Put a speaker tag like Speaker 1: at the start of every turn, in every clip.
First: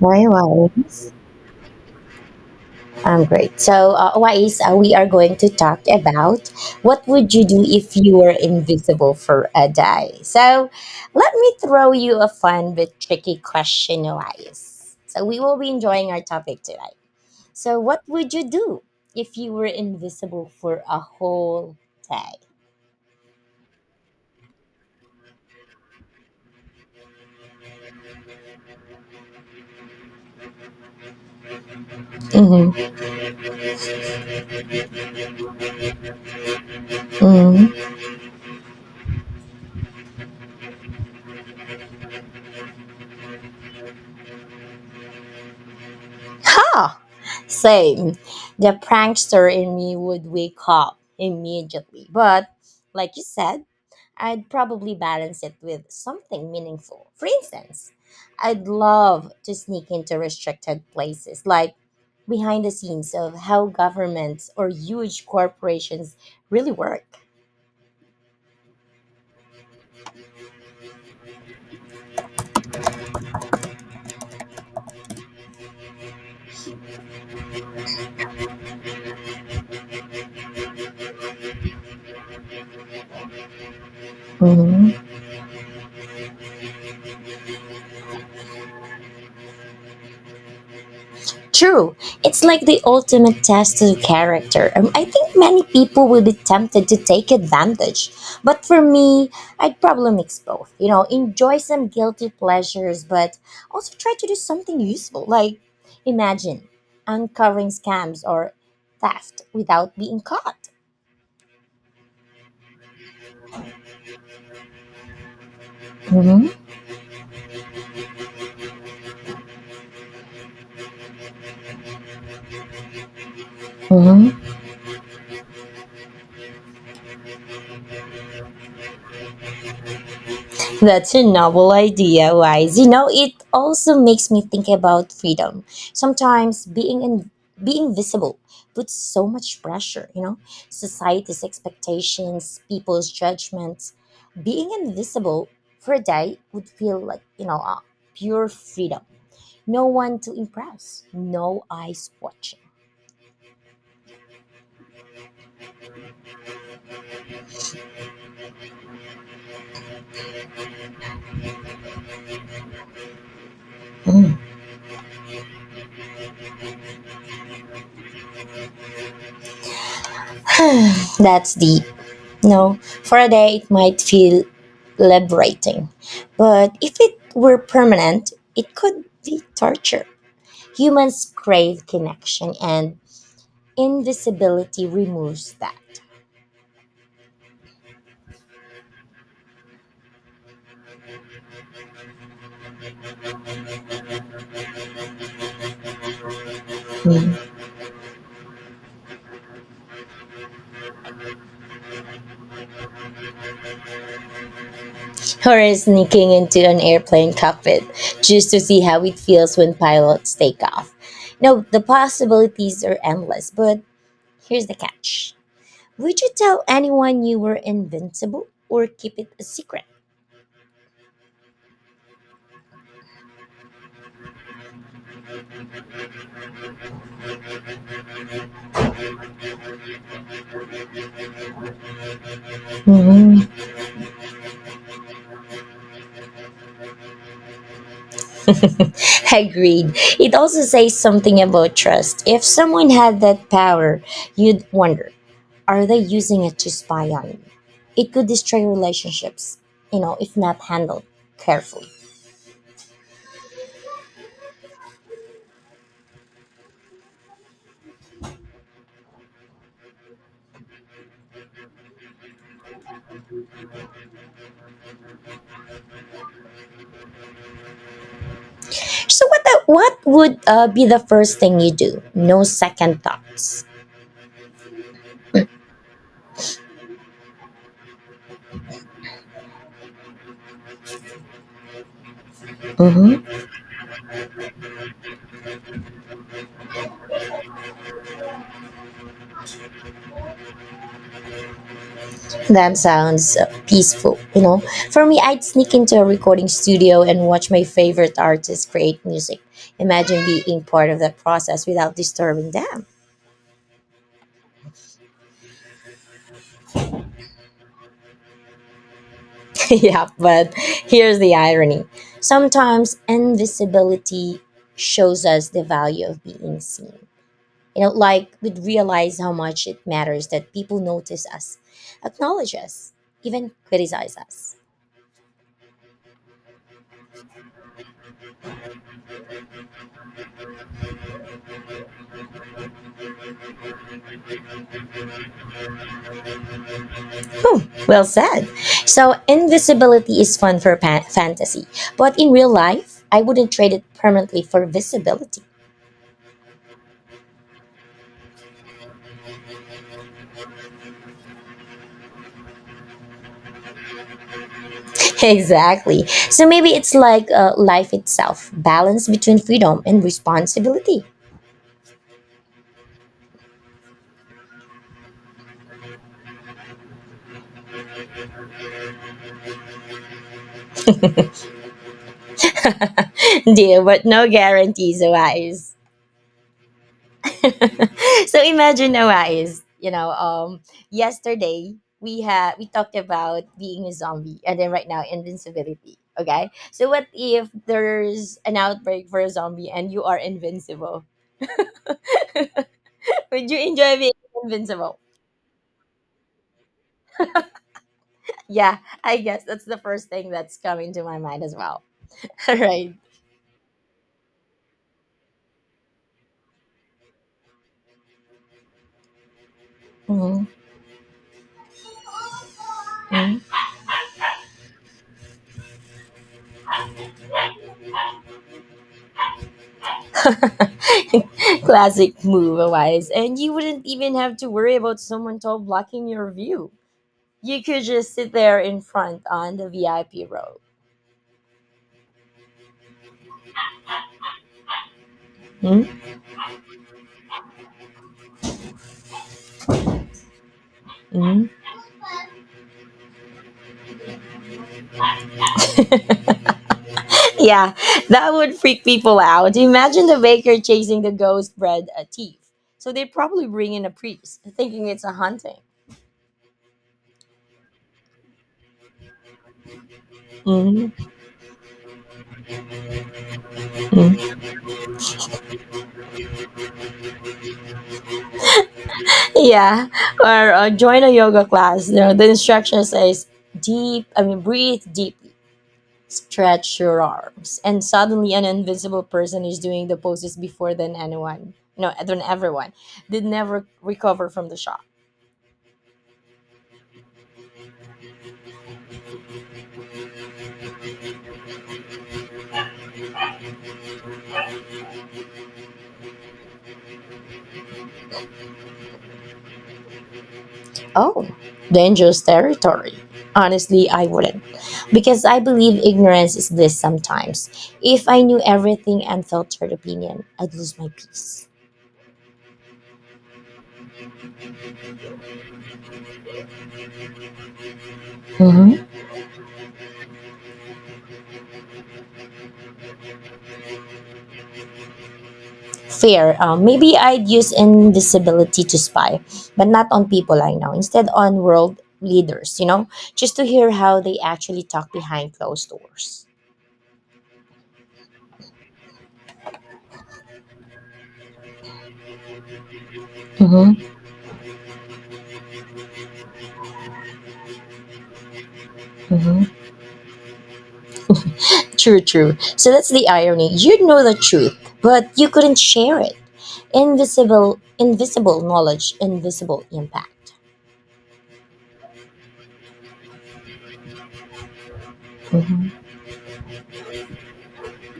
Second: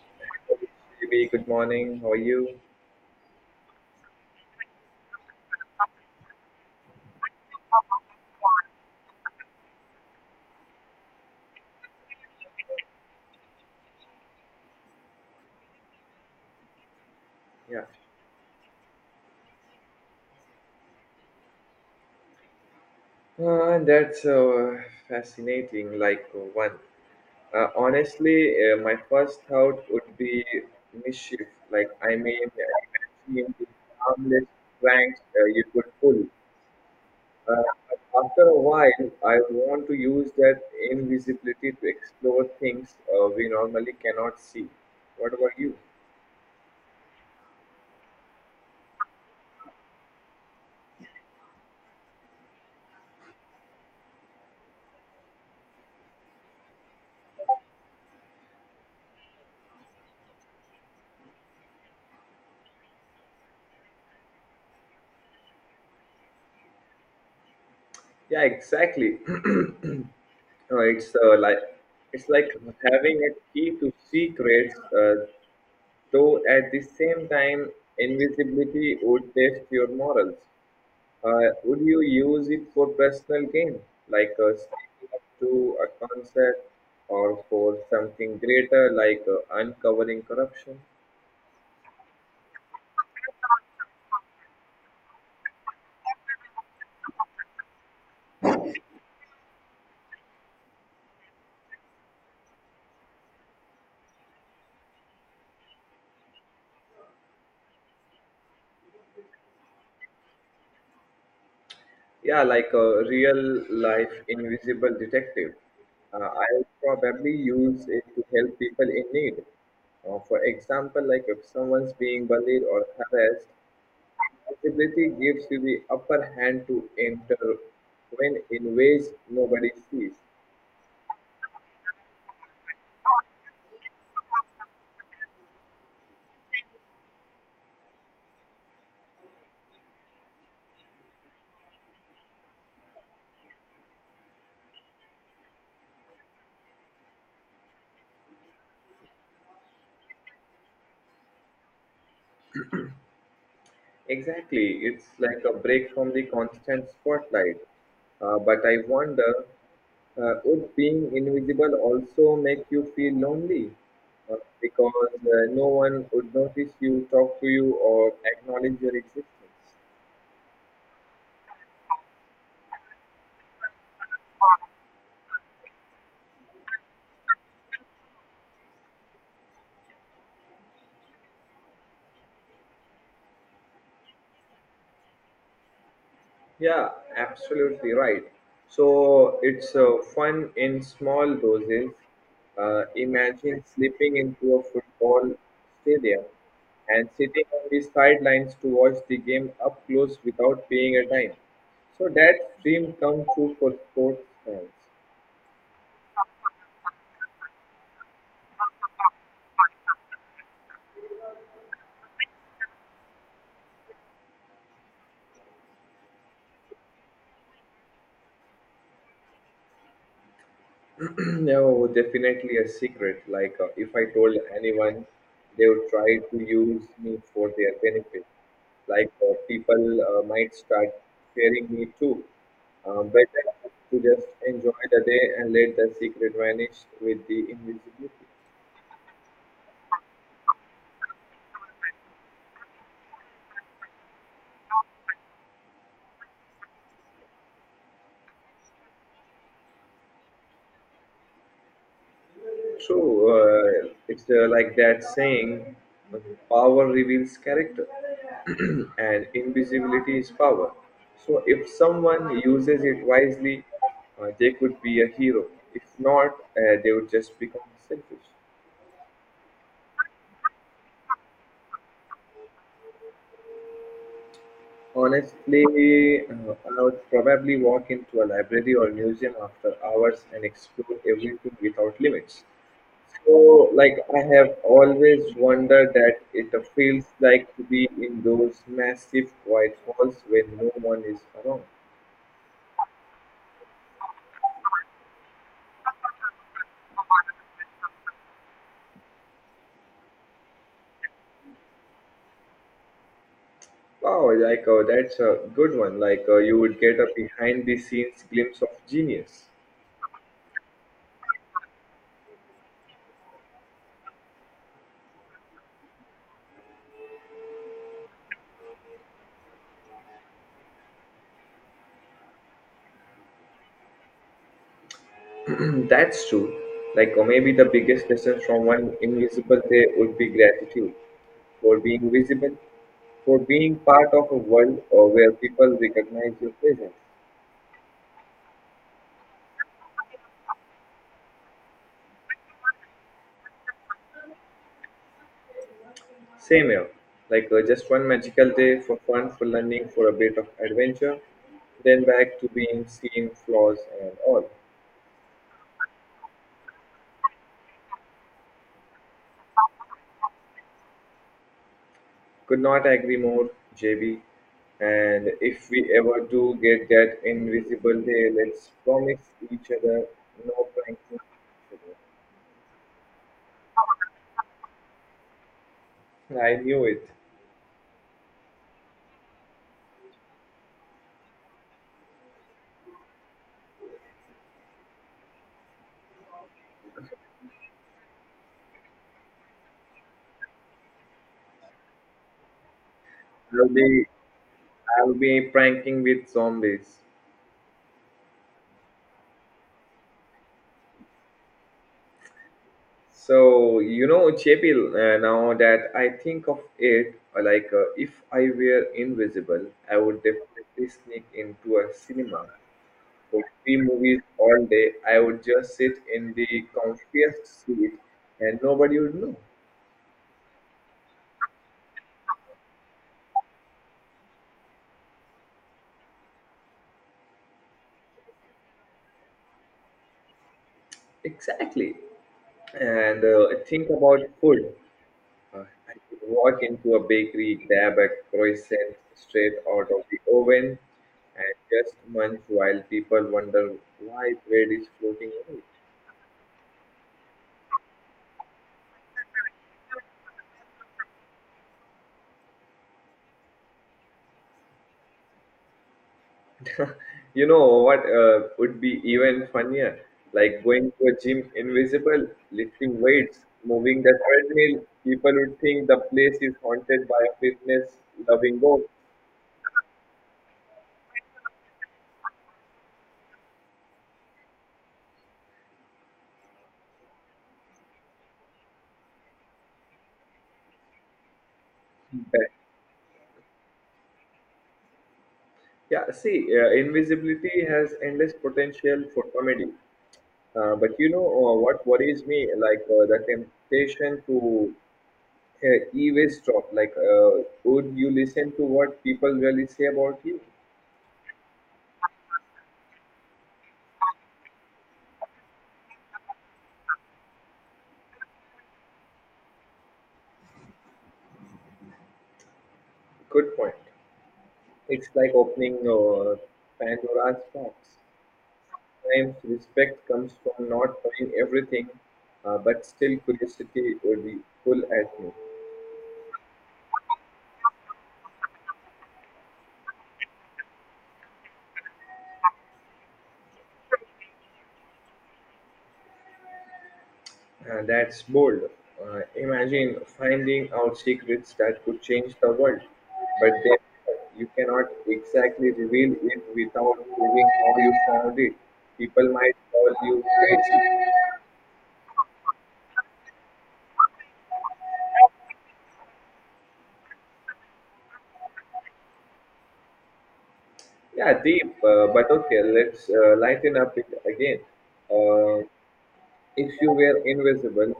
Speaker 1: Hi, Wise.
Speaker 2: Baby, good morning. How are you?
Speaker 1: I'm great. So, Wise, we are going to talk about what would you do if you were invisible for a day. So, let me throw you a fun but tricky question, Wise. So, we will be enjoying our topic today. So,
Speaker 2: Yeah,
Speaker 1: what would you do if you were invisible for a whole day?
Speaker 2: that's fascinating. My first thought would be mischief. Imagine the harmless pranks you could pull. Uh,
Speaker 1: Hmm.
Speaker 2: but after a while, I want to use that invisibility to explore things we normally cannot see. What about you?
Speaker 1: Ah, same. The prankster in me would wake up immediately, but like you said, I'd probably balance it with something meaningful. For instance, I'd love to sneak into restricted places, like behind the scenes of how governments or huge corporations really work.
Speaker 2: Yeah, exactly. No, it's like having a key to secrets, though at the same time, invisibility would test your morals. Would you use it for personal gain, like standing up to a concert, or for something greater, like uncovering corruption?
Speaker 1: True. It's like the ultimate test of character. I think many people will be tempted to take advantage. But for me, I'd probably mix both. You know, enjoy some guilty pleasures, but also try to do something useful. Like, imagine uncovering scams or theft without being caught.
Speaker 2: Yeah, like a real life invisible detective. Uh,
Speaker 1: Hmm.
Speaker 2: I would probably use it to help people in need. For example, like if someone's being bullied or harassed, visibility gives you the upper hand to intervene in ways nobody sees.
Speaker 1: That's a novel idea, Wise. You know, it also makes me think about freedom. Sometimes being visible puts so much pressure, you know, society's expectations, people's judgments. Being invisible for a day would feel like, pure freedom. No one to impress, no eyes watching.
Speaker 2: Exactly. It's like a break from the constant spotlight. But I wonder, would being invisible also make you feel lonely? Uh, because no one would notice you, talk to you, or acknowledge your existence.
Speaker 1: That's deep. No, for a day it might feel liberating, but if it were permanent, it could be torture. Humans crave connection, and invisibility removes that.
Speaker 2: Yeah, absolutely right. So it's fun in small doses. Imagine slipping into a football stadium and sitting
Speaker 1: Mm.
Speaker 2: on the sidelines to watch the game up close without paying a dime. So that dream come true for sports fans.
Speaker 1: Or sneaking into an airplane cockpit just to see how it feels when pilots take off. No, the possibilities are endless, but here's the catch. Would you tell anyone you were invincible or keep it a secret?
Speaker 2: No, definitely a secret. If I told anyone, they would try to use me for their benefit. People might start fearing me too. Better to just enjoy the day and let the secret vanish with the invisibility.
Speaker 1: Agreed. It also says something about trust. If someone had that power, you'd wonder, are they using it to spy on me? It could destroy relationships, you know, if not handled carefully.
Speaker 2: True, it's like that saying, power reveals character, and invisibility is power. So, if someone uses it wisely, they could be a hero. If not, they would just become selfish.
Speaker 1: So what would be the first thing you do? No second thoughts.
Speaker 2: Honestly, I would probably walk into a library or museum after hours and explore everything without limits.
Speaker 1: Hmm.
Speaker 2: So, I have always wondered that it feels like to be in those massive quiet halls when no one is around.
Speaker 1: That sounds peaceful, you know. For me, I'd sneak into a recording studio and watch my favorite artists create music. Imagine being part of that process without disturbing them.
Speaker 2: Wow, that's a good one. You would get a behind the scenes glimpse of genius.
Speaker 1: Yeah, but here's the irony. Sometimes invisibility shows us the value of being seen. You know, like we'd realize how much it matters that people notice us, acknowledge us, even criticize us.
Speaker 2: That's true. Like, or maybe the biggest lesson from one invisible day would be gratitude for being visible, for being part of a world where people recognize your presence.
Speaker 1: Well said. So, invisibility is fun for fantasy, but in real life, I wouldn't trade it permanently for visibility.
Speaker 2: Same here. Just one magical day for fun, for learning, for a bit of adventure, then back to being seen flaws and all.
Speaker 1: Exactly. So, maybe it's like life itself, balance between freedom and responsibility.
Speaker 2: Could not agree more, JB. And if we ever do get that invisible day, let's promise each other no pranking.
Speaker 1: Deal, but no guarantees, Wise.
Speaker 2: I knew it.
Speaker 1: So imagine, Wise, you know, yesterday we talked about being a zombie, and then right now invincibility. Okay, so what if there's an outbreak for a zombie and you are invincible? Would you
Speaker 2: I'll
Speaker 1: enjoy
Speaker 2: be
Speaker 1: being invincible?
Speaker 2: I'll be pranking with zombies.
Speaker 1: Yeah, I guess that's the first thing that's coming to my mind as well. Right,
Speaker 2: So, you know, Chebil, now that I think of it, like if I were invisible, I
Speaker 1: right.
Speaker 2: would
Speaker 1: Mhm.
Speaker 2: definitely sneak into a cinema for 3 movies all day. I would just sit in the comfiest seat and nobody would know.
Speaker 1: Classic move, Wise, and you wouldn't even have to worry about someone tall blocking your view. You could just sit there in front on the VIP row.
Speaker 2: Exactly. And think about food. Uh, I could walk into a bakery, grab a croissant straight out of the oven,
Speaker 1: Mm-hmm.
Speaker 2: and just munch while people wonder why bread is floating away.
Speaker 1: Yeah, that would freak people out. Imagine the baker chasing the ghost bread, a thief. So they probably bring in a priest, thinking it's a hunting.
Speaker 2: You know what would be even funnier? Like going to
Speaker 1: Mm-hmm.
Speaker 2: a gym invisible, lifting weights, moving the treadmill. People would think the place is haunted by a fitness loving ghost.
Speaker 1: Yeah, or join a yoga class. You know, the instruction says deep. I mean, breathe deeply. Stretch your arms, and suddenly an invisible person is doing the poses before then anyone. No, than
Speaker 2: But,
Speaker 1: everyone. They never recover from the shock.
Speaker 2: yeah, see, invisibility has endless potential for comedy. But you know what worries me? The temptation to eavesdrop. Would you listen to what people really say about you?
Speaker 1: Oh, dangerous territory. Honestly, I wouldn't. Because I believe ignorance is bliss sometimes. If I knew everything and filtered opinion, I'd lose my peace.
Speaker 2: Good point. It's like opening Pandora's box.
Speaker 1: Mhm.
Speaker 2: Sometimes respect comes from not knowing everything, but still curiosity would be pull at me.
Speaker 1: Fair. Maybe I'd use invisibility to spy, but not on people I know. Instead, on world leaders, you know, just to hear how they actually talk behind closed doors.
Speaker 2: That's bold. Imagine finding out secrets that could change the world, but
Speaker 1: Hmm.
Speaker 2: then you cannot exactly reveal it without proving how you found it. People
Speaker 1: Hmm.
Speaker 2: might call you crazy.
Speaker 1: True, true. So that's the irony. You would know the truth, but you couldn't share it. Invisible invisible knowledge, invisible impact.
Speaker 2: Yeah, deep, but okay, let's lighten up it again. Uh,
Speaker 1: Mm-hmm.
Speaker 2: If you were invisible,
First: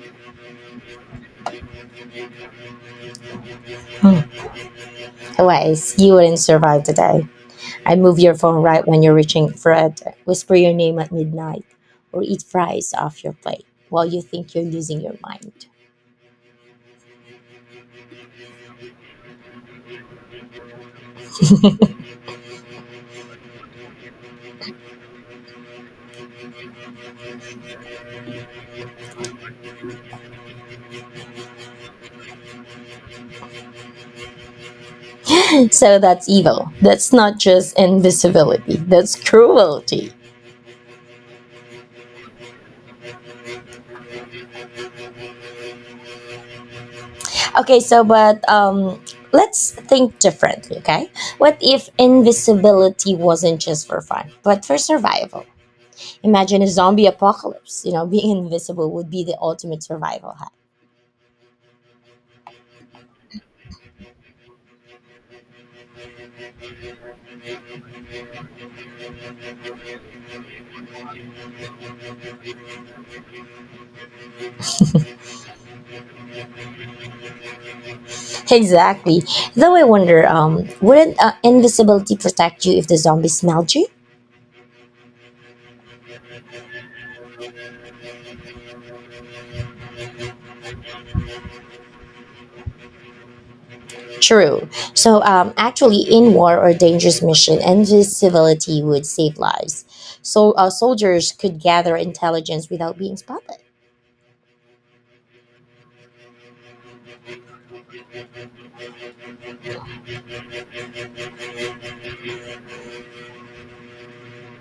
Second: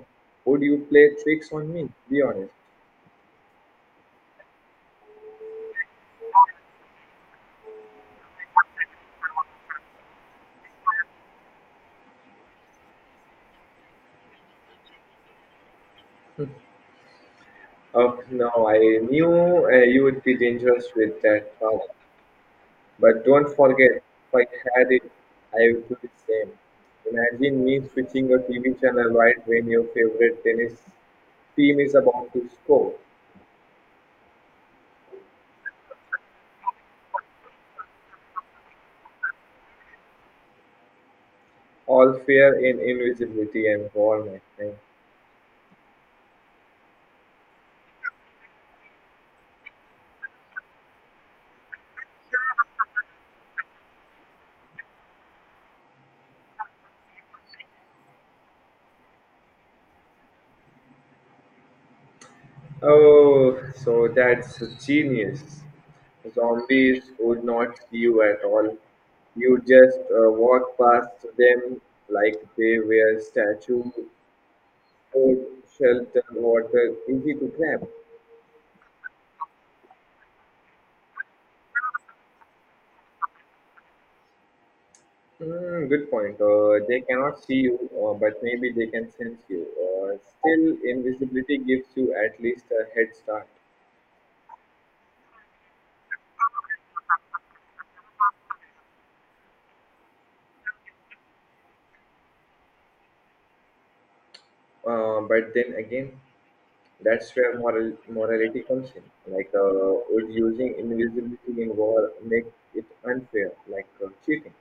Speaker 2: would you play tricks on me? Be honest.
Speaker 1: Hmm, ways you wouldn't survive the day. I move your phone right when you're reaching for it, whisper your name at midnight, or eat fries off your plate while you think you're losing your mind.
Speaker 2: Oh, no, I knew you would be dangerous with that power. But don't forget, if I had it, I would do the same. Imagine me switching your TV channel right when your favorite tennis team is about to score.
Speaker 1: So that's evil. That's not just invisibility, that's cruelty.
Speaker 2: All fear in invisibility and war, my friend.
Speaker 1: Okay, so but let's think differently, okay? What if invisibility wasn't just for fun but for survival? Imagine a zombie apocalypse. You know, being invisible would be the ultimate survival hack.
Speaker 2: Oh, so that's genius. Zombies would not see you at all. You just walk past them like they were statue, food, shelter, water, easy to grab.
Speaker 1: Exactly. Though I wonder, wouldn't invisibility protect you if the zombie smelled you?
Speaker 2: Hmm, good point. They cannot see you, but maybe they can sense you. Still, invisibility gives you at least a head start.
Speaker 1: True. So, actually, in war or dangerous mission, invisibility would save lives. So, soldiers could gather intelligence without being spotted.
Speaker 2: But then again, that's where morality comes in. Would using invisibility in war make it unfair? Like cheating.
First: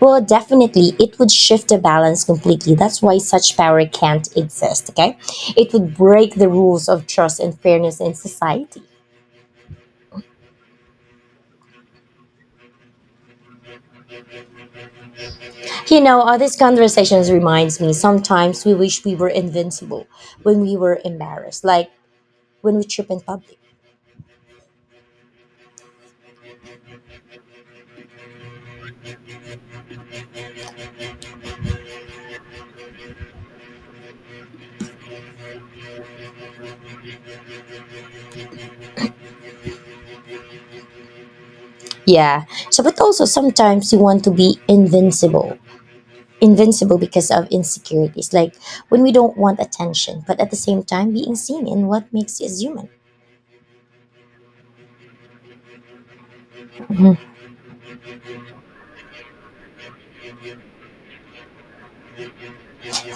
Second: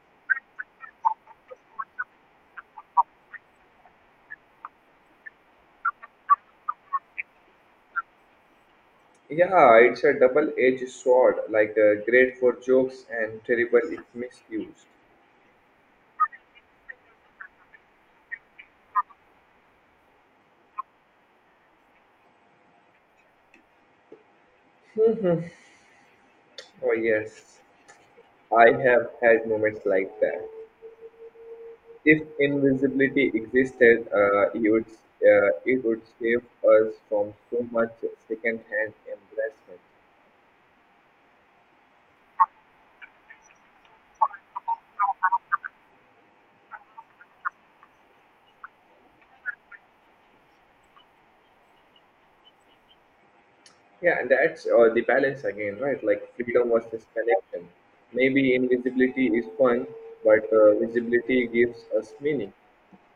Speaker 1: Well, definitely, it would shift the balance completely. That's why such power can't exist, okay? It would break the rules of trust and fairness in society.
Speaker 2: Yeah, it's a double-edged sword. Great for jokes and terrible if misused.
Speaker 1: You know, all these conversations reminds me sometimes we wish we were invincible when we were embarrassed, like when we trip in public.
Speaker 2: Oh yes, I have had moments like that. If invisibility existed, it would save us from so much second-hand embarrassment.
Speaker 1: Yeah. So but also sometimes we want to be invincible. Invincible because of insecurities, like when we don't want attention, but at the same time being seen in what makes us human.
Speaker 2: Yeah, and that's the balance again, right? Like freedom versus connection. Maybe invisibility is fun, but visibility gives us meaning.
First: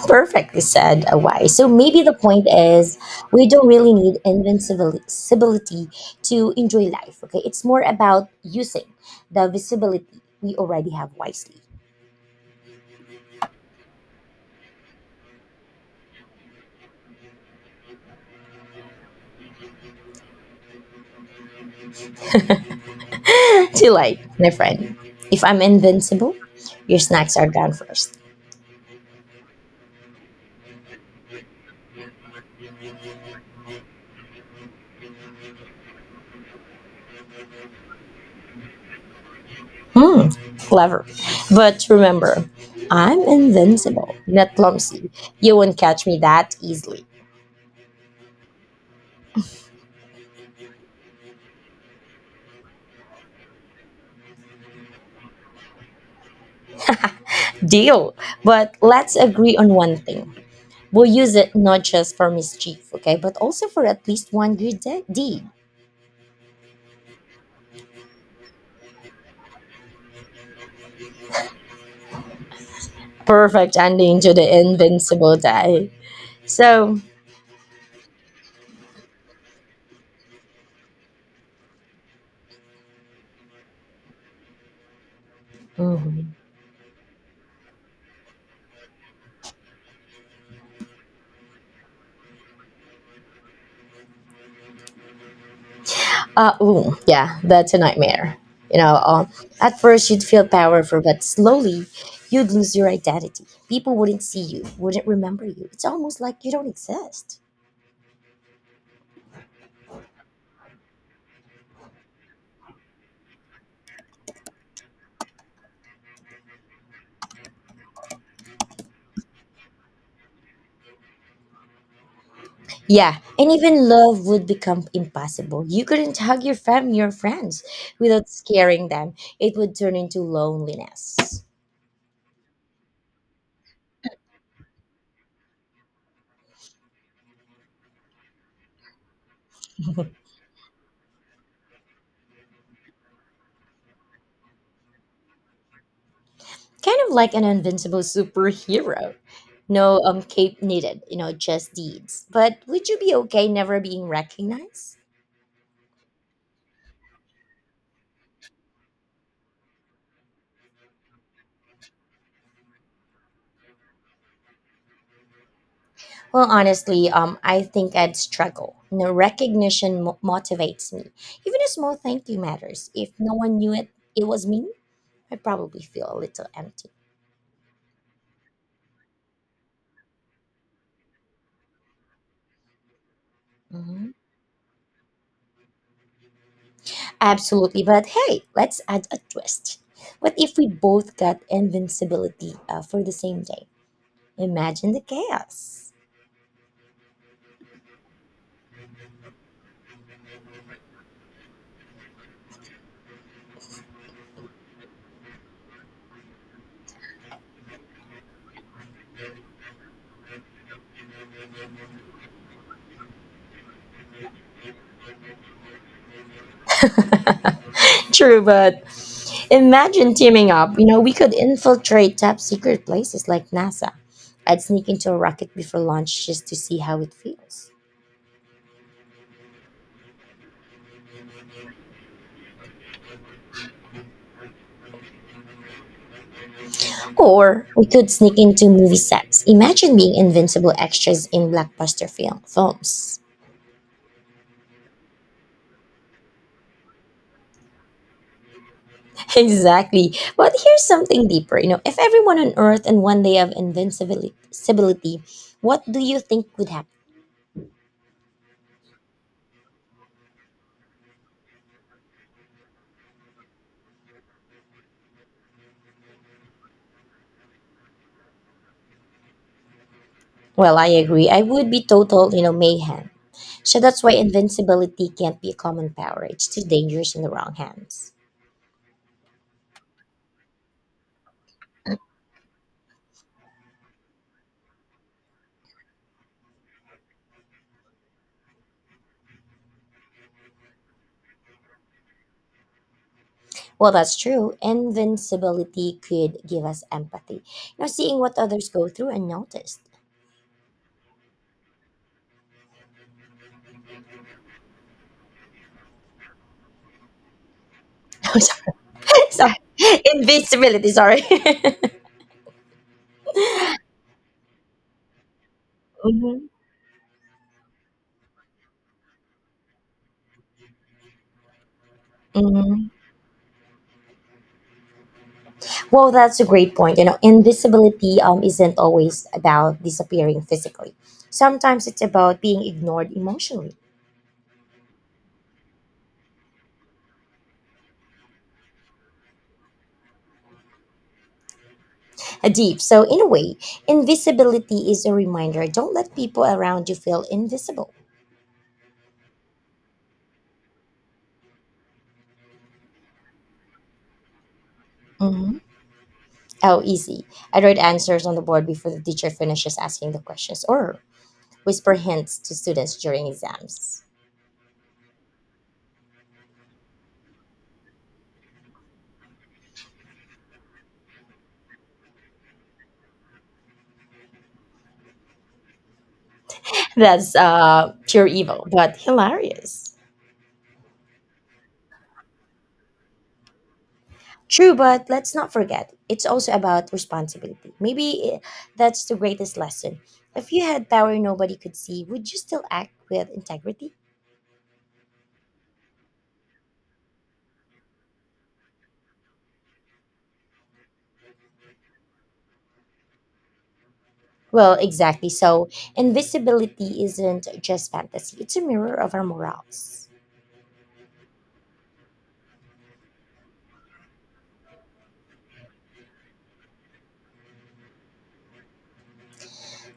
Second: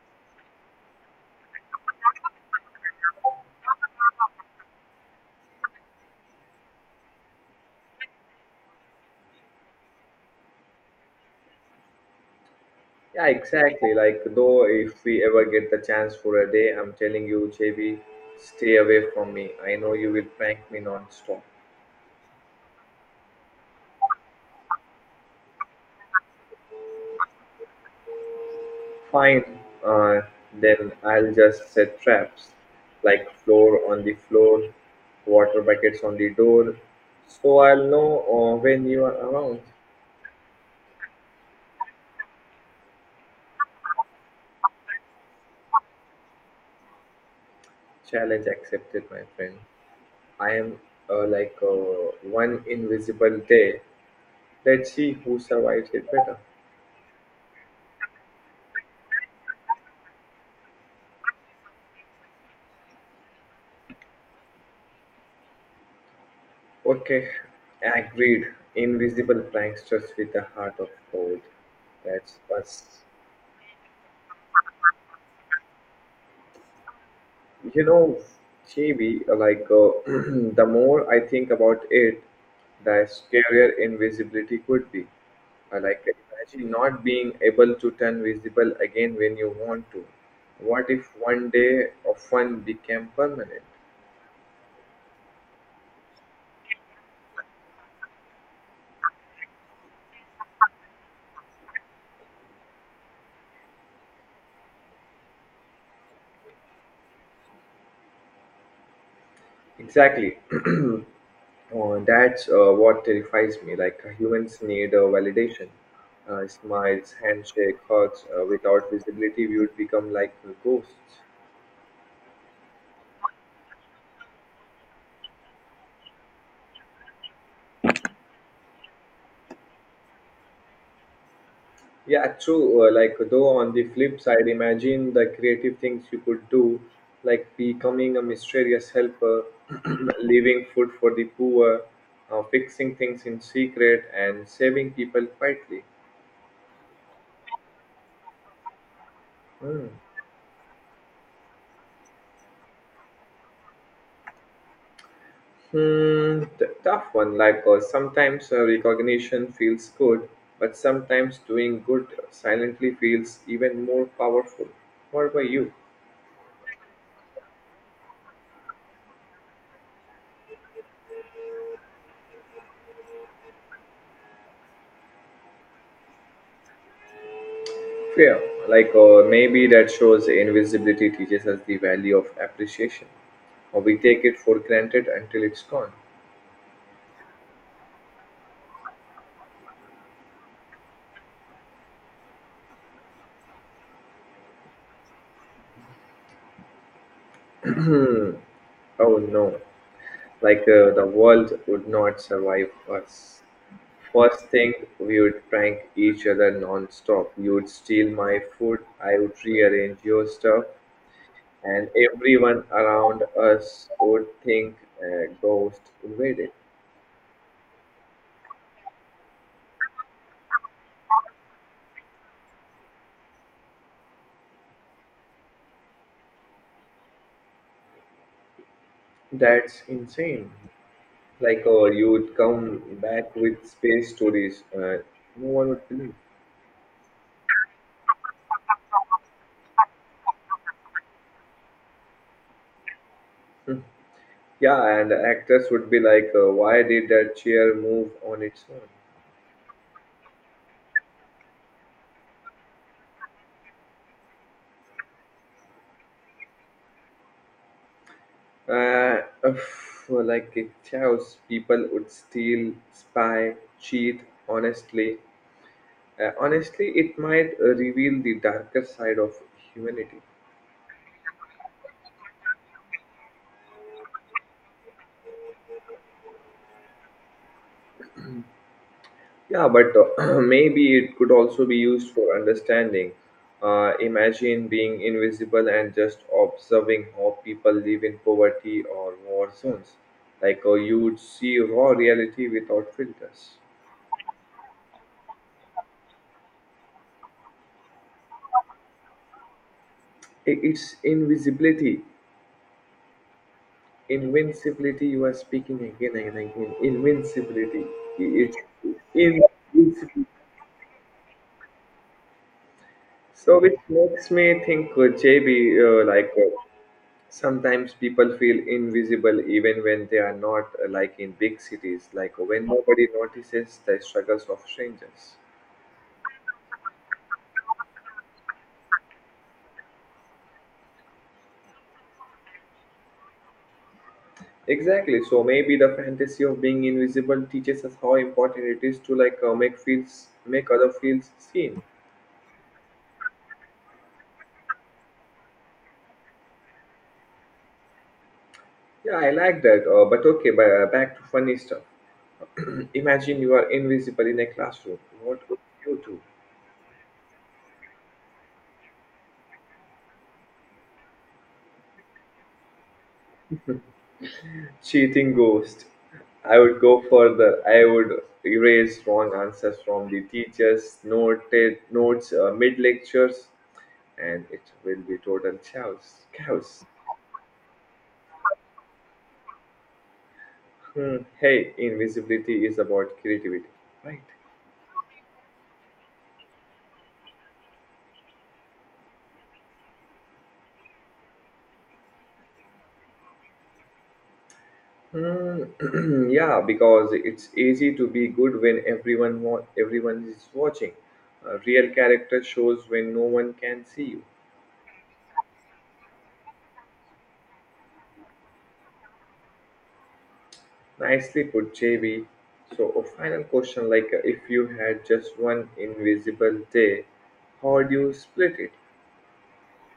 Speaker 1: Perfectly said, Awai. So maybe the point is we don't really need invincibility to enjoy life. Okay, it's more about using the visibility we already have wisely.
Speaker 2: Yeah, exactly. If we ever get the chance for a day, I'm telling you, JB, stay away from me. I know you will prank me non-stop.
Speaker 1: Too late, my friend. If I'm invincible, your snacks are down first.
Speaker 2: Fine, uh, then I'll just set traps, like floor on the floor, water buckets on the door, so I'll know when you are around.
Speaker 1: Hmm, clever. But remember, I'm invincible, not clumsy. You won't catch me that easily.
Speaker 2: Challenge accepted, my friend. I am uh, like uh, one invisible day. Let's see who survives it better.
Speaker 1: Deal. But let's agree on one thing. We'll use it not just for mischief, okay, but also for at least one good deed.
Speaker 2: Okay, agreed. Invisible pranksters with a heart of gold. That's us.
Speaker 1: Perfect ending to the invincible day. So,
Speaker 2: You know, Phoebe, the more I think about it, the scarier invisibility could be. Like
Speaker 1: mhm.
Speaker 2: imagine not being able to turn visible again when you want to. What if one day of fun became permanent?
Speaker 1: Ooh, yeah, that's a nightmare. You know, at first you'd feel powerful, but slowly you'd lose your identity. People wouldn't see you, wouldn't remember you. It's almost like you don't exist.
Speaker 2: Exactly. That's what terrifies me. Like humans need validation. Smiles, handshake, hugs. Without visibility, we would become like ghosts.
Speaker 1: Yeah, and even love would become impossible. You couldn't hug your family or friends without scaring them. It would turn into loneliness.
Speaker 2: Yeah, true. On the flip side, imagine the creative things you could do, like becoming a mysterious helper, leaving food for the poor, fixing things in secret, and saving people quietly.
Speaker 1: Kind of like an invincible superhero.
Speaker 2: Hmm.
Speaker 1: No cape needed, you know, just deeds. But would you be okay never being recognized?
Speaker 2: Tough one. Sometimes recognition feels good, but sometimes doing good silently feels even more powerful. What about you?
Speaker 1: Well, honestly, I think I'd struggle. You know, recognition motivates me. Even a small thank you matters. If no one knew it, it was me, I'd probably feel a little empty.
Speaker 2: Fair. Maybe that shows invisibility teaches us the value of appreciation, or we
Speaker 1: Mhm.
Speaker 2: take it for granted until it's gone.
Speaker 1: Absolutely. But hey, let's add a twist. What if we both got invincibility for the same day? Imagine the chaos.
Speaker 2: Hmm. Oh no. The world would not survive us. First thing, we would prank each other non-stop. You would steal my food, I would rearrange your stuff, and everyone around us would think a ghost invaded.
Speaker 1: True, but imagine teaming up. You know, we could infiltrate top secret places like NASA. I'd sneak into a rocket before launch just to see how it feels.
Speaker 2: That's insane. You would come back with space stories no one would believe.
Speaker 1: Or we could sneak into movie sets. Imagine being invincible extras in blockbuster films.
Speaker 2: Yeah and The actors would be like why did that chair move on its own.
Speaker 1: Exactly. But here's something deeper. You know, if everyone on Earth and one day of invincibility, what do you think would happen?
Speaker 2: uh, like a Chaos. People would steal, spy, cheat honestly honestly it might reveal the darker side of humanity.
Speaker 1: Well, I agree. I would be total, you know, mayhem. So that's why invincibility can't be a common power. It's too dangerous in the wrong hands.
Speaker 2: Yeah, but maybe it could also be used for understanding. Imagine being invisible and just observing how people live in poverty or war zones. You would see raw reality without filters.
Speaker 1: Well, that's true. Invincibility could give us empathy. You know, seeing what others go through and noticed.
Speaker 2: It's invisibility, invincibility. You are speaking again and again. Invincibility. It's
Speaker 1: Sorry, sorry.
Speaker 2: invincibility.
Speaker 1: Invincibility, sorry.
Speaker 2: So it makes me think, JB, uh, like.
Speaker 1: Mhm.
Speaker 2: Uh, sometimes people feel invisible even when they are not, like in big cities, like when
Speaker 1: Mhm.
Speaker 2: nobody notices the struggles of strangers.
Speaker 1: Well, that's a great point. You know, invisibility isn't always about disappearing physically. Sometimes it's about being ignored emotionally.
Speaker 2: Exactly. So maybe the fantasy of being invisible teaches us how important it is to make other feels seen.
Speaker 1: A deep. So, in a way, invisibility is a reminder. Don't let people around you feel invisible.
Speaker 2: Yeah, I like that. But okay, but, back to funny stuff. Imagine you are invisible in a classroom. What
Speaker 1: Mhm.
Speaker 2: would you do?
Speaker 1: Oh, easy. I write answers on the board before the teacher finishes asking the questions, or whisper hints to students during exams.
Speaker 2: Cheating ghost. I would go further. I would erase wrong answers from the teachers' noted notes mid lectures, and it will be total chaos. Chaos.
Speaker 1: That's pure evil, but hilarious.
Speaker 2: Hmm. Hey, invisibility is about creativity, right?
Speaker 1: True, but let's not forget, it's also about responsibility. Maybe that's the greatest lesson. If you had power nobody could see, would you still act with integrity?
Speaker 2: Hmm. Yeah, because it's easy to be good when everyone is watching. A real character shows when no one can see you.
Speaker 1: Well, exactly. So, invisibility isn't just fantasy, it's a mirror of our morals.
Speaker 2: Nicely put, JB. So, a final question like if you had just one invisible day, how would you split it?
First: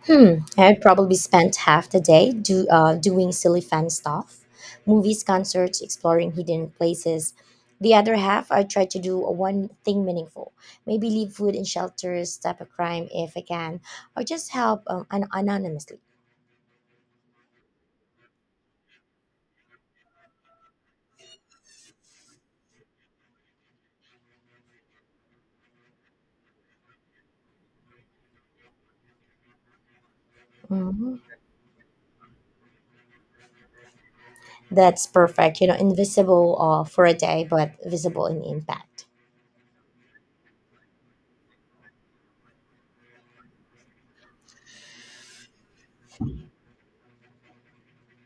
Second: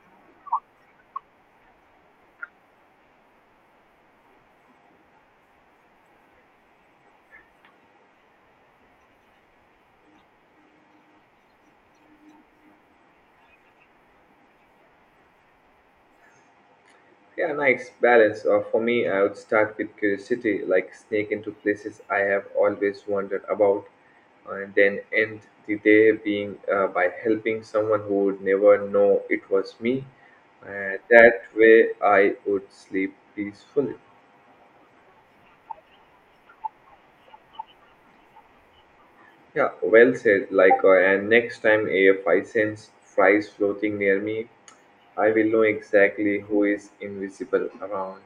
Speaker 1: Hmm, I'd probably spent half the day doing silly fan stuff, movies, concerts, exploring hidden places. The other half, I try to do one thing meaningful. Maybe leave food in shelters, stop a crime if I can, or just help anonymously.
Speaker 2: Yeah, nice balance. For me, I would start with curiosity, like sneak into places I have always wondered about, and then end the day being by helping someone who would never know it was me.
Speaker 1: Hmm.
Speaker 2: That way, I would sleep peacefully.
Speaker 1: That's perfect. You know, invisible for a day, but visible in impact.
Speaker 2: Yeah, well said. And next time if I sense flies floating near me, I will know exactly who is invisible around.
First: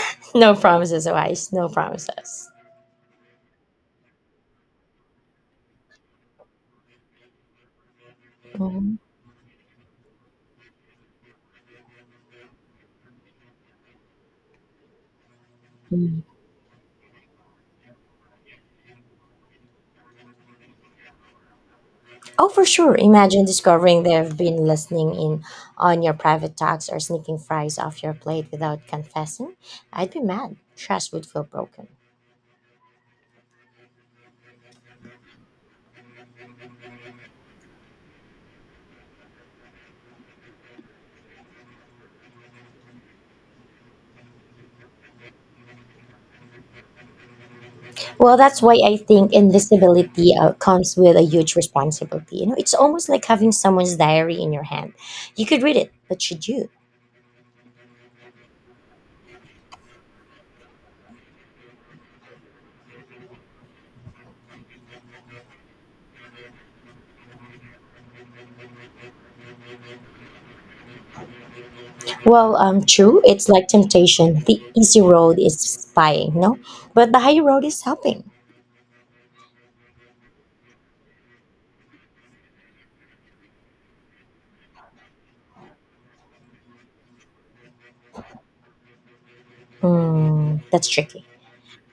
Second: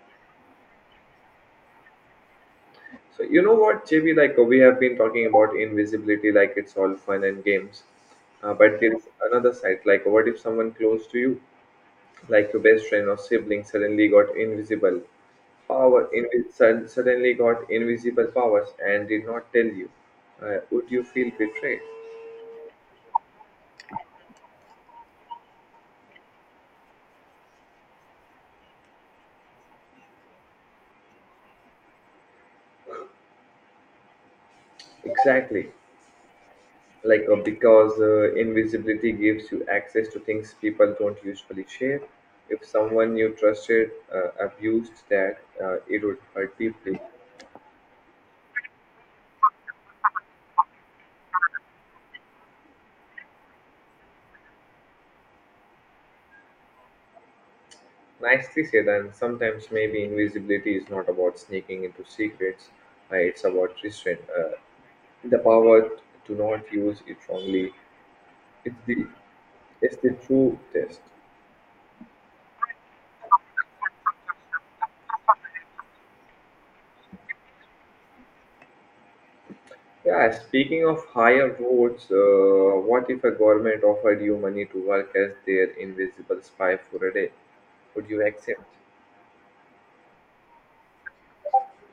Speaker 1: No promises, Wise. No promises.
Speaker 2: So you know what, JB? We have been talking about invisibility, like it's all fun and games, but there
Speaker 1: Mhm.
Speaker 2: is another side. Like, what if someone close to you, like your best friend or sibling, suddenly got invisible power?
Speaker 1: Mm.
Speaker 2: Suddenly got invisible powers and did not tell you. Would you feel betrayed?
Speaker 1: Oh, for sure. Imagine discovering they've been listening in on your private talks or sneaking fries off your plate without confessing. I'd be mad. Trust would feel broken.
Speaker 2: Exactly. Like because invisibility gives you access to things people don't usually share. If someone you trusted abused that, it would hurt deeply.
Speaker 1: Well, that's why I think invisibility comes with a huge responsibility. You know, it's almost like having someone's diary in your hand. You could read it, but should you?
Speaker 2: Nicely said. And sometimes maybe invisibility is not about sneaking into secrets. It's about restraint. The power to not use it wrongly. it's the it's the true test.
Speaker 1: Well, true. It's like temptation. The easy road is spying, no? But the high road is helping.
Speaker 2: Yeah, speaking of higher votes, what if a government offered you money to work as their invisible spy for a day? Would you accept?
Speaker 1: Mm, that's tricky.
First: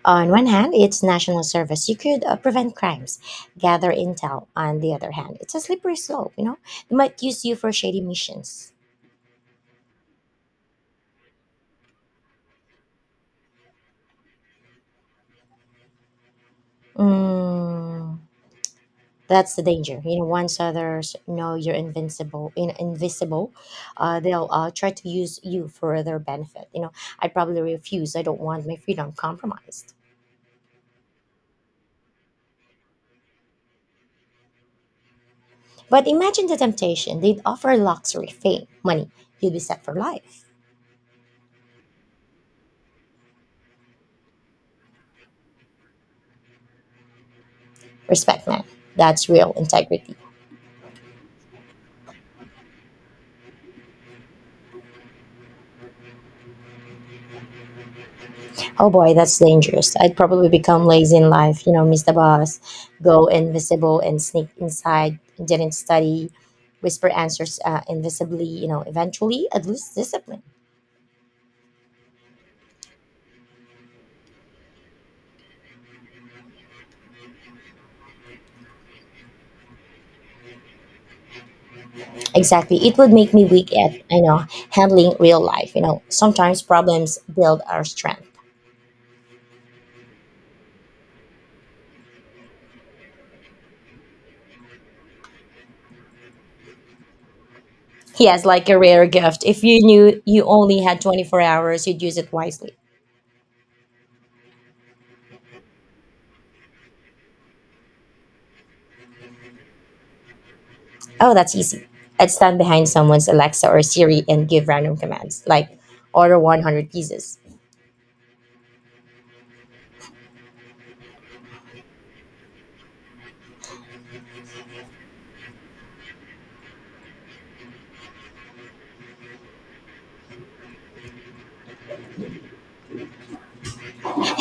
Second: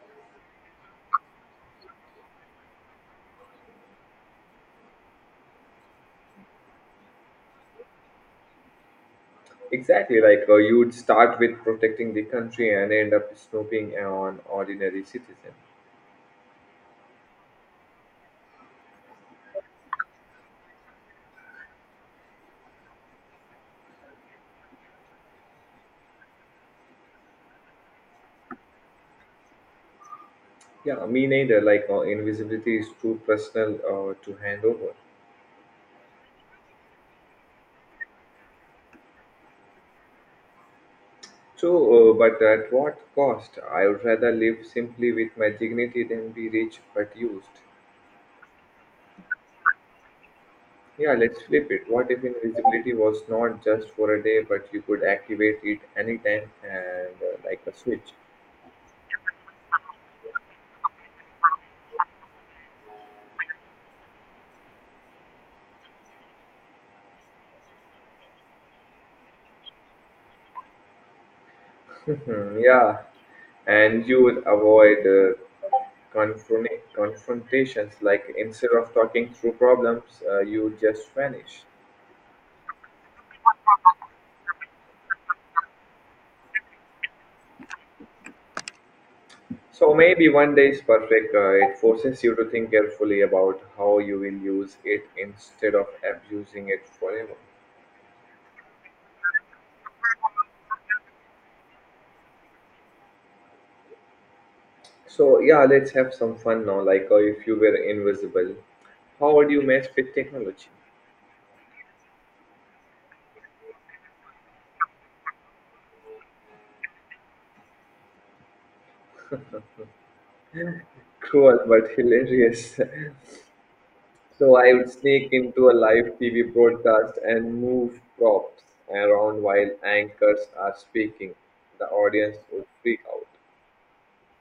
Speaker 1: On one hand, it's national service. You could prevent crimes, gather intel. On the other hand, it's a slippery slope, you know? They might use you for shady missions.
Speaker 2: Exactly. Like you would start with protecting the country and end up snooping on ordinary citizens.
Speaker 1: Mm, that's the danger. You know, once others know you're invincible, invisible, they'll try to use you for their benefit. You know, I'd probably refuse. I don't want my freedom compromised.
Speaker 2: Yeah, me neither. Like invisibility is too personal to hand over.
Speaker 1: But imagine the temptation. They'd offer luxury, fame, money. You'd be set for life.
Speaker 2: So, but at what cost? I would rather live simply with my dignity than be rich but used.
Speaker 1: Respect, man. That's real integrity.
Speaker 2: Yeah, let's flip it. What if invisibility was not just for a day, but you could activate it anytime and like a switch?
Speaker 1: Oh boy, that's dangerous. I'd probably become lazy in life, you know, miss the bus, go invisible and sneak inside, didn't study, whisper answers invisibly, you know, eventually I'd lose discipline.
Speaker 2: Hmm, yeah, and you would avoid confrontations. Like, instead of talking through problems, you would just vanish.
Speaker 1: Exactly. It would make me weak at, you know, handling real life. You know, sometimes problems build our strength.
Speaker 2: So maybe 1 day is perfect. It forces you to think carefully about how you will use it instead of abusing it forever.
Speaker 1: Yes, like a rare gift. If you knew you only had 24 hours, you'd use it wisely.
Speaker 2: So yeah, let's have some fun now. Like if you were invisible, how would you mess with technology?
Speaker 1: Oh, that's easy. I'd stand behind someone's Alexa or Siri and give random commands, like order 100 pieces.
Speaker 2: Cruel but hilarious. So I would sneak into a live TV broadcast and move props around while anchors are speaking. The audience would freak out.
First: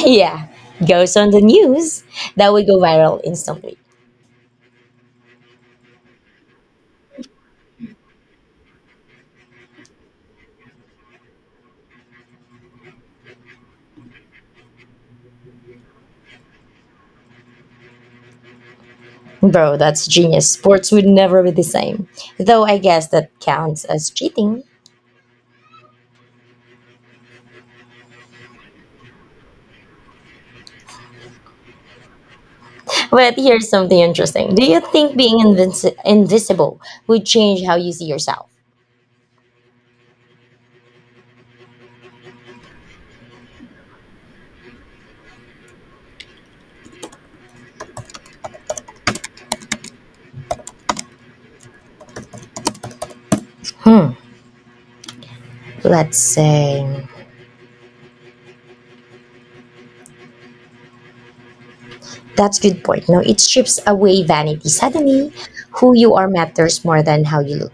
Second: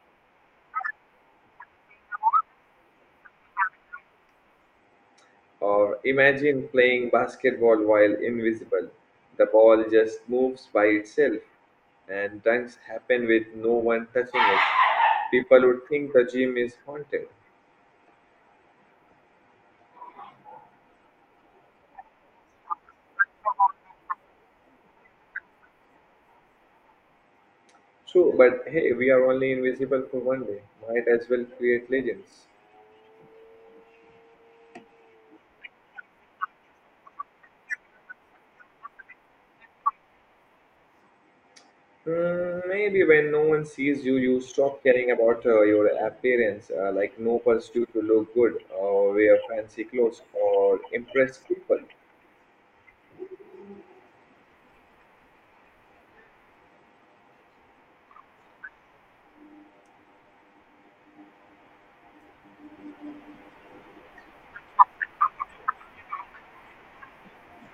Speaker 1: Yeah, goes on the news, that would go viral instantly.
Speaker 2: Or imagine playing basketball while invisible. The ball just moves by itself, and dunks happen with no one touching it. People would think the gym is haunted.
Speaker 1: Bro, that's genius. Sports would never be the same. Though I guess that counts as cheating.
Speaker 2: True, but hey, we are only invisible for 1 day. Might as well create legends.
Speaker 1: But here's something interesting. Do you think being invisible would change how you see yourself?
Speaker 2: Hmm, maybe when no one sees you, you stop caring about your appearance, like no pursuit to look good or wear fancy clothes or impress people.
Speaker 1: Let's say that's good point. No, it strips away vanity. Suddenly, who you are matters more than how you look.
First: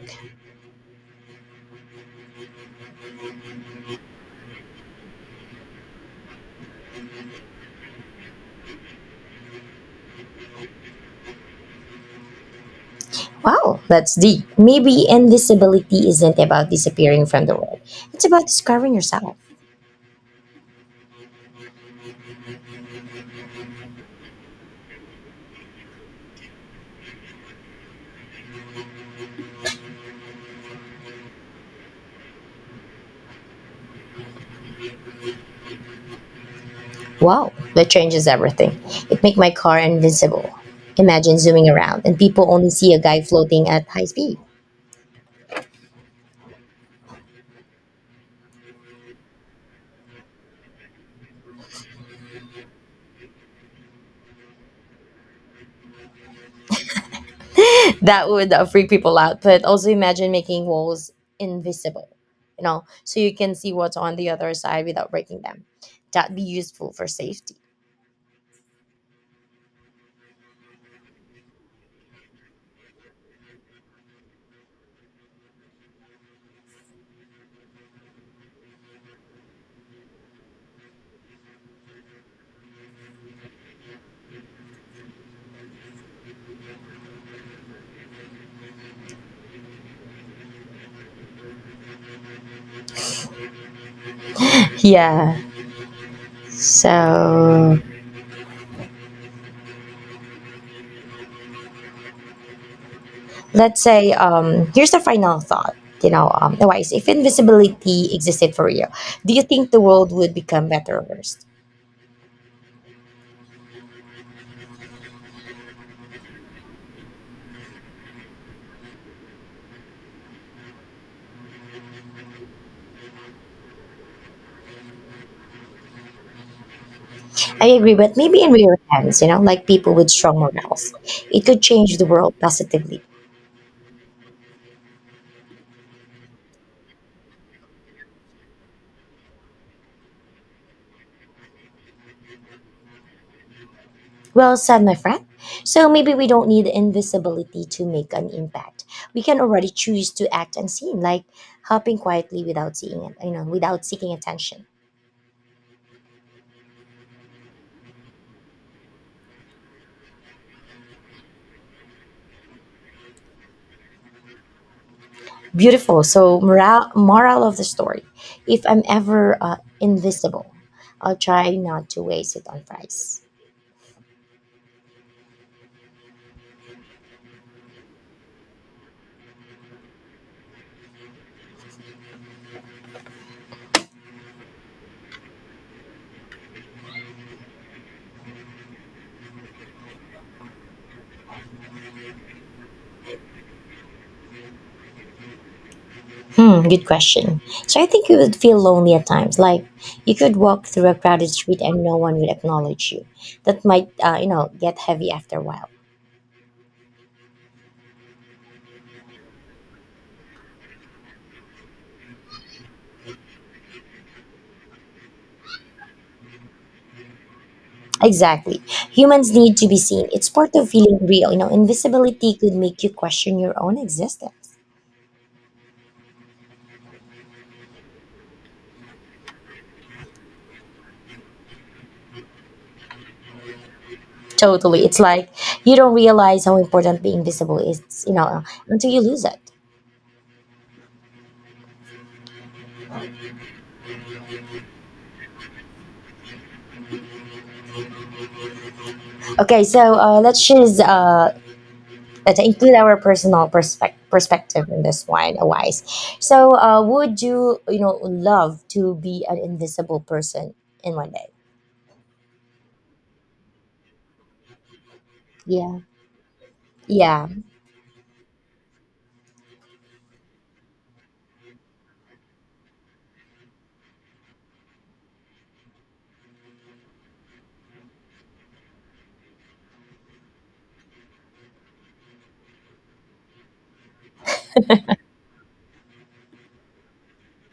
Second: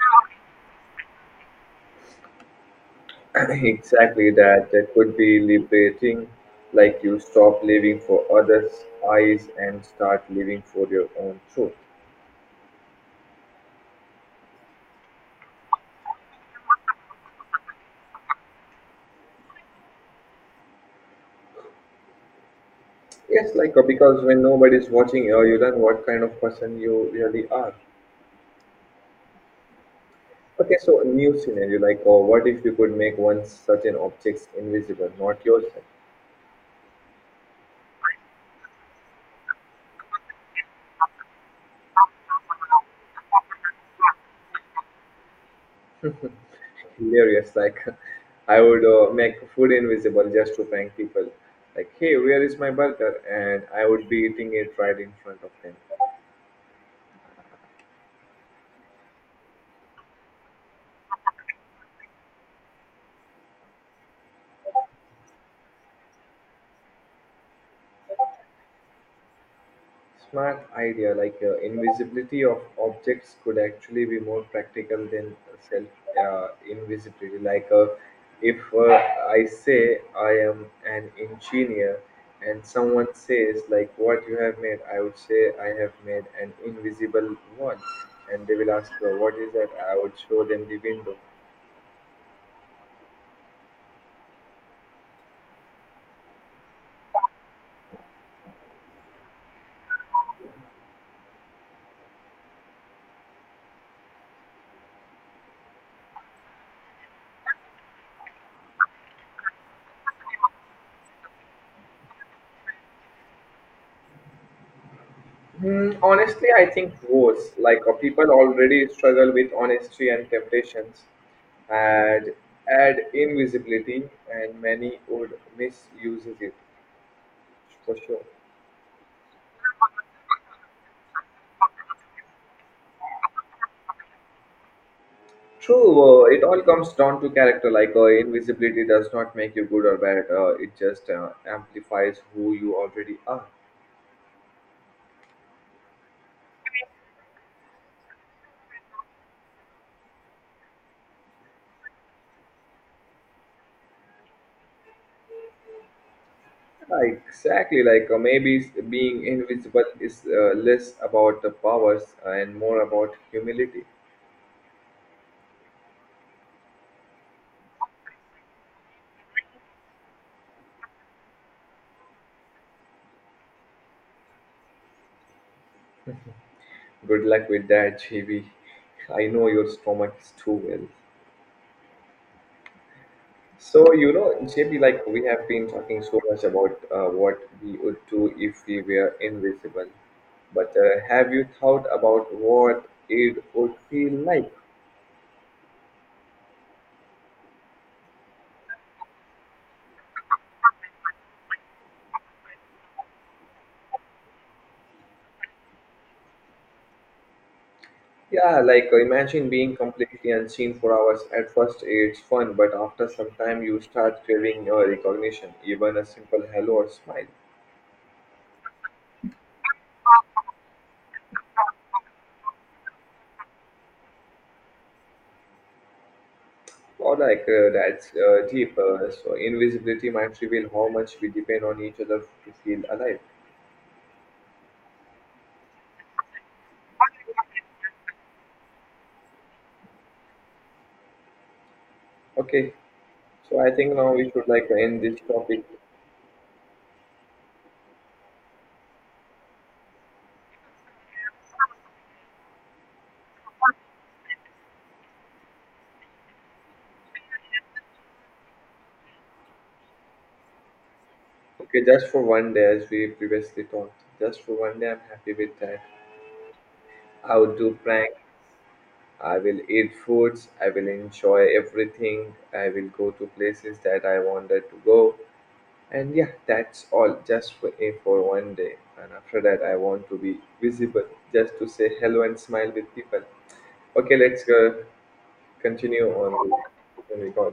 Speaker 2: Exactly that. That could be liberating, like you stop living for others' eyes and start living for your own truth.
Speaker 1: Wow, that's deep. Maybe invisibility isn't about disappearing from the world. It's about discovering yourself.
Speaker 2: Yes, like because when nobody's watching, you learn what kind of person you really are. Okay, so a new scenario, like, or what if you could make one such an object invisible, not yourself?
Speaker 1: Wow, that changes everything. It make my car invincible. Imagine zooming around and people only see a guy floating at high speed.
Speaker 2: Hilarious. Like, I would make food invisible just to prank people. Like, hey, where is my burger? And I would be eating it right in front of them.
Speaker 1: That would freak people out. But also imagine making walls invisible, you know, so you can see what's on the other side without breaking them. That'd be useful for safety.
Speaker 2: Smart idea. Like invisibility of objects could actually be more practical than self invisibility. Like if I say I am an engineer and someone says, like, what you have made, I would say I have made an invisible one, and they will ask, what is that? I would show them the window.
Speaker 1: Yeah. So let's say here's the final thought. You know, Wise. If invisibility existed for real, do you think the world would become better or worse?
Speaker 2: Hmm, honestly, I think worse. Like, people already struggle with honesty and temptations, and add invisibility, and many would misuse it
Speaker 1: I agree,
Speaker 2: for
Speaker 1: but
Speaker 2: sure.
Speaker 1: maybe in real hands, you know, like people with strong morals, it could change the world positively.
Speaker 2: True, it all comes down to character. Like, invisibility does not make you good or bad, it just amplifies who you already are.
Speaker 1: Well said, my friend. So maybe we don't need invisibility to make an impact. We can already choose to act unseen, like helping quietly without seeing it, you know, without seeking attention.
Speaker 2: Yeah, exactly. Like maybe being invisible is less about the powers and more about humility.
Speaker 1: Beautiful. So moral of the story: if I'm ever invisible, I'll try not to waste it on fries.
Speaker 2: Good luck with that, JB. I know your stomach is too well. So, you know, JB, like, we have been talking so much about what we would do if we were invisible. But have you thought about what it would feel like?
Speaker 1: Hmm, good question. So I think you would feel lonely at times. Like you could walk through a crowded street and no one would acknowledge you. That might, get heavy after a while.
Speaker 2: Yeah, like imagine being completely unseen for hours. At first, it's fun, but after some time, you start craving your recognition, even a simple hello or smile.
Speaker 1: Exactly. Humans need to be seen. It's part of feeling real. You know, invisibility could make you question your own existence.
Speaker 2: Or like that's deep. So invisibility might reveal how much we depend on each other to feel alive.
Speaker 1: Totally. It's like you don't realize how important being visible is, you know, until you lose it.
Speaker 2: Okay, so I think now we should like end this topic.
Speaker 1: Okay, so let's just to include our personal perspective in this one, Wise, so would you, you know love to be an invisible person in one day?
Speaker 2: Okay, just for 1 day, as we previously talked. Just for 1 day, I'm happy with
Speaker 1: Yeah.
Speaker 2: that. I
Speaker 1: Yeah.
Speaker 2: would do prank. I will eat foods. I will enjoy everything. I will go to places that I wanted to go. And yeah, that's all. Just for eh, for 1 day. And after that, I want to be visible, just to say hello and smile with people. Okay, let's continue on the recording.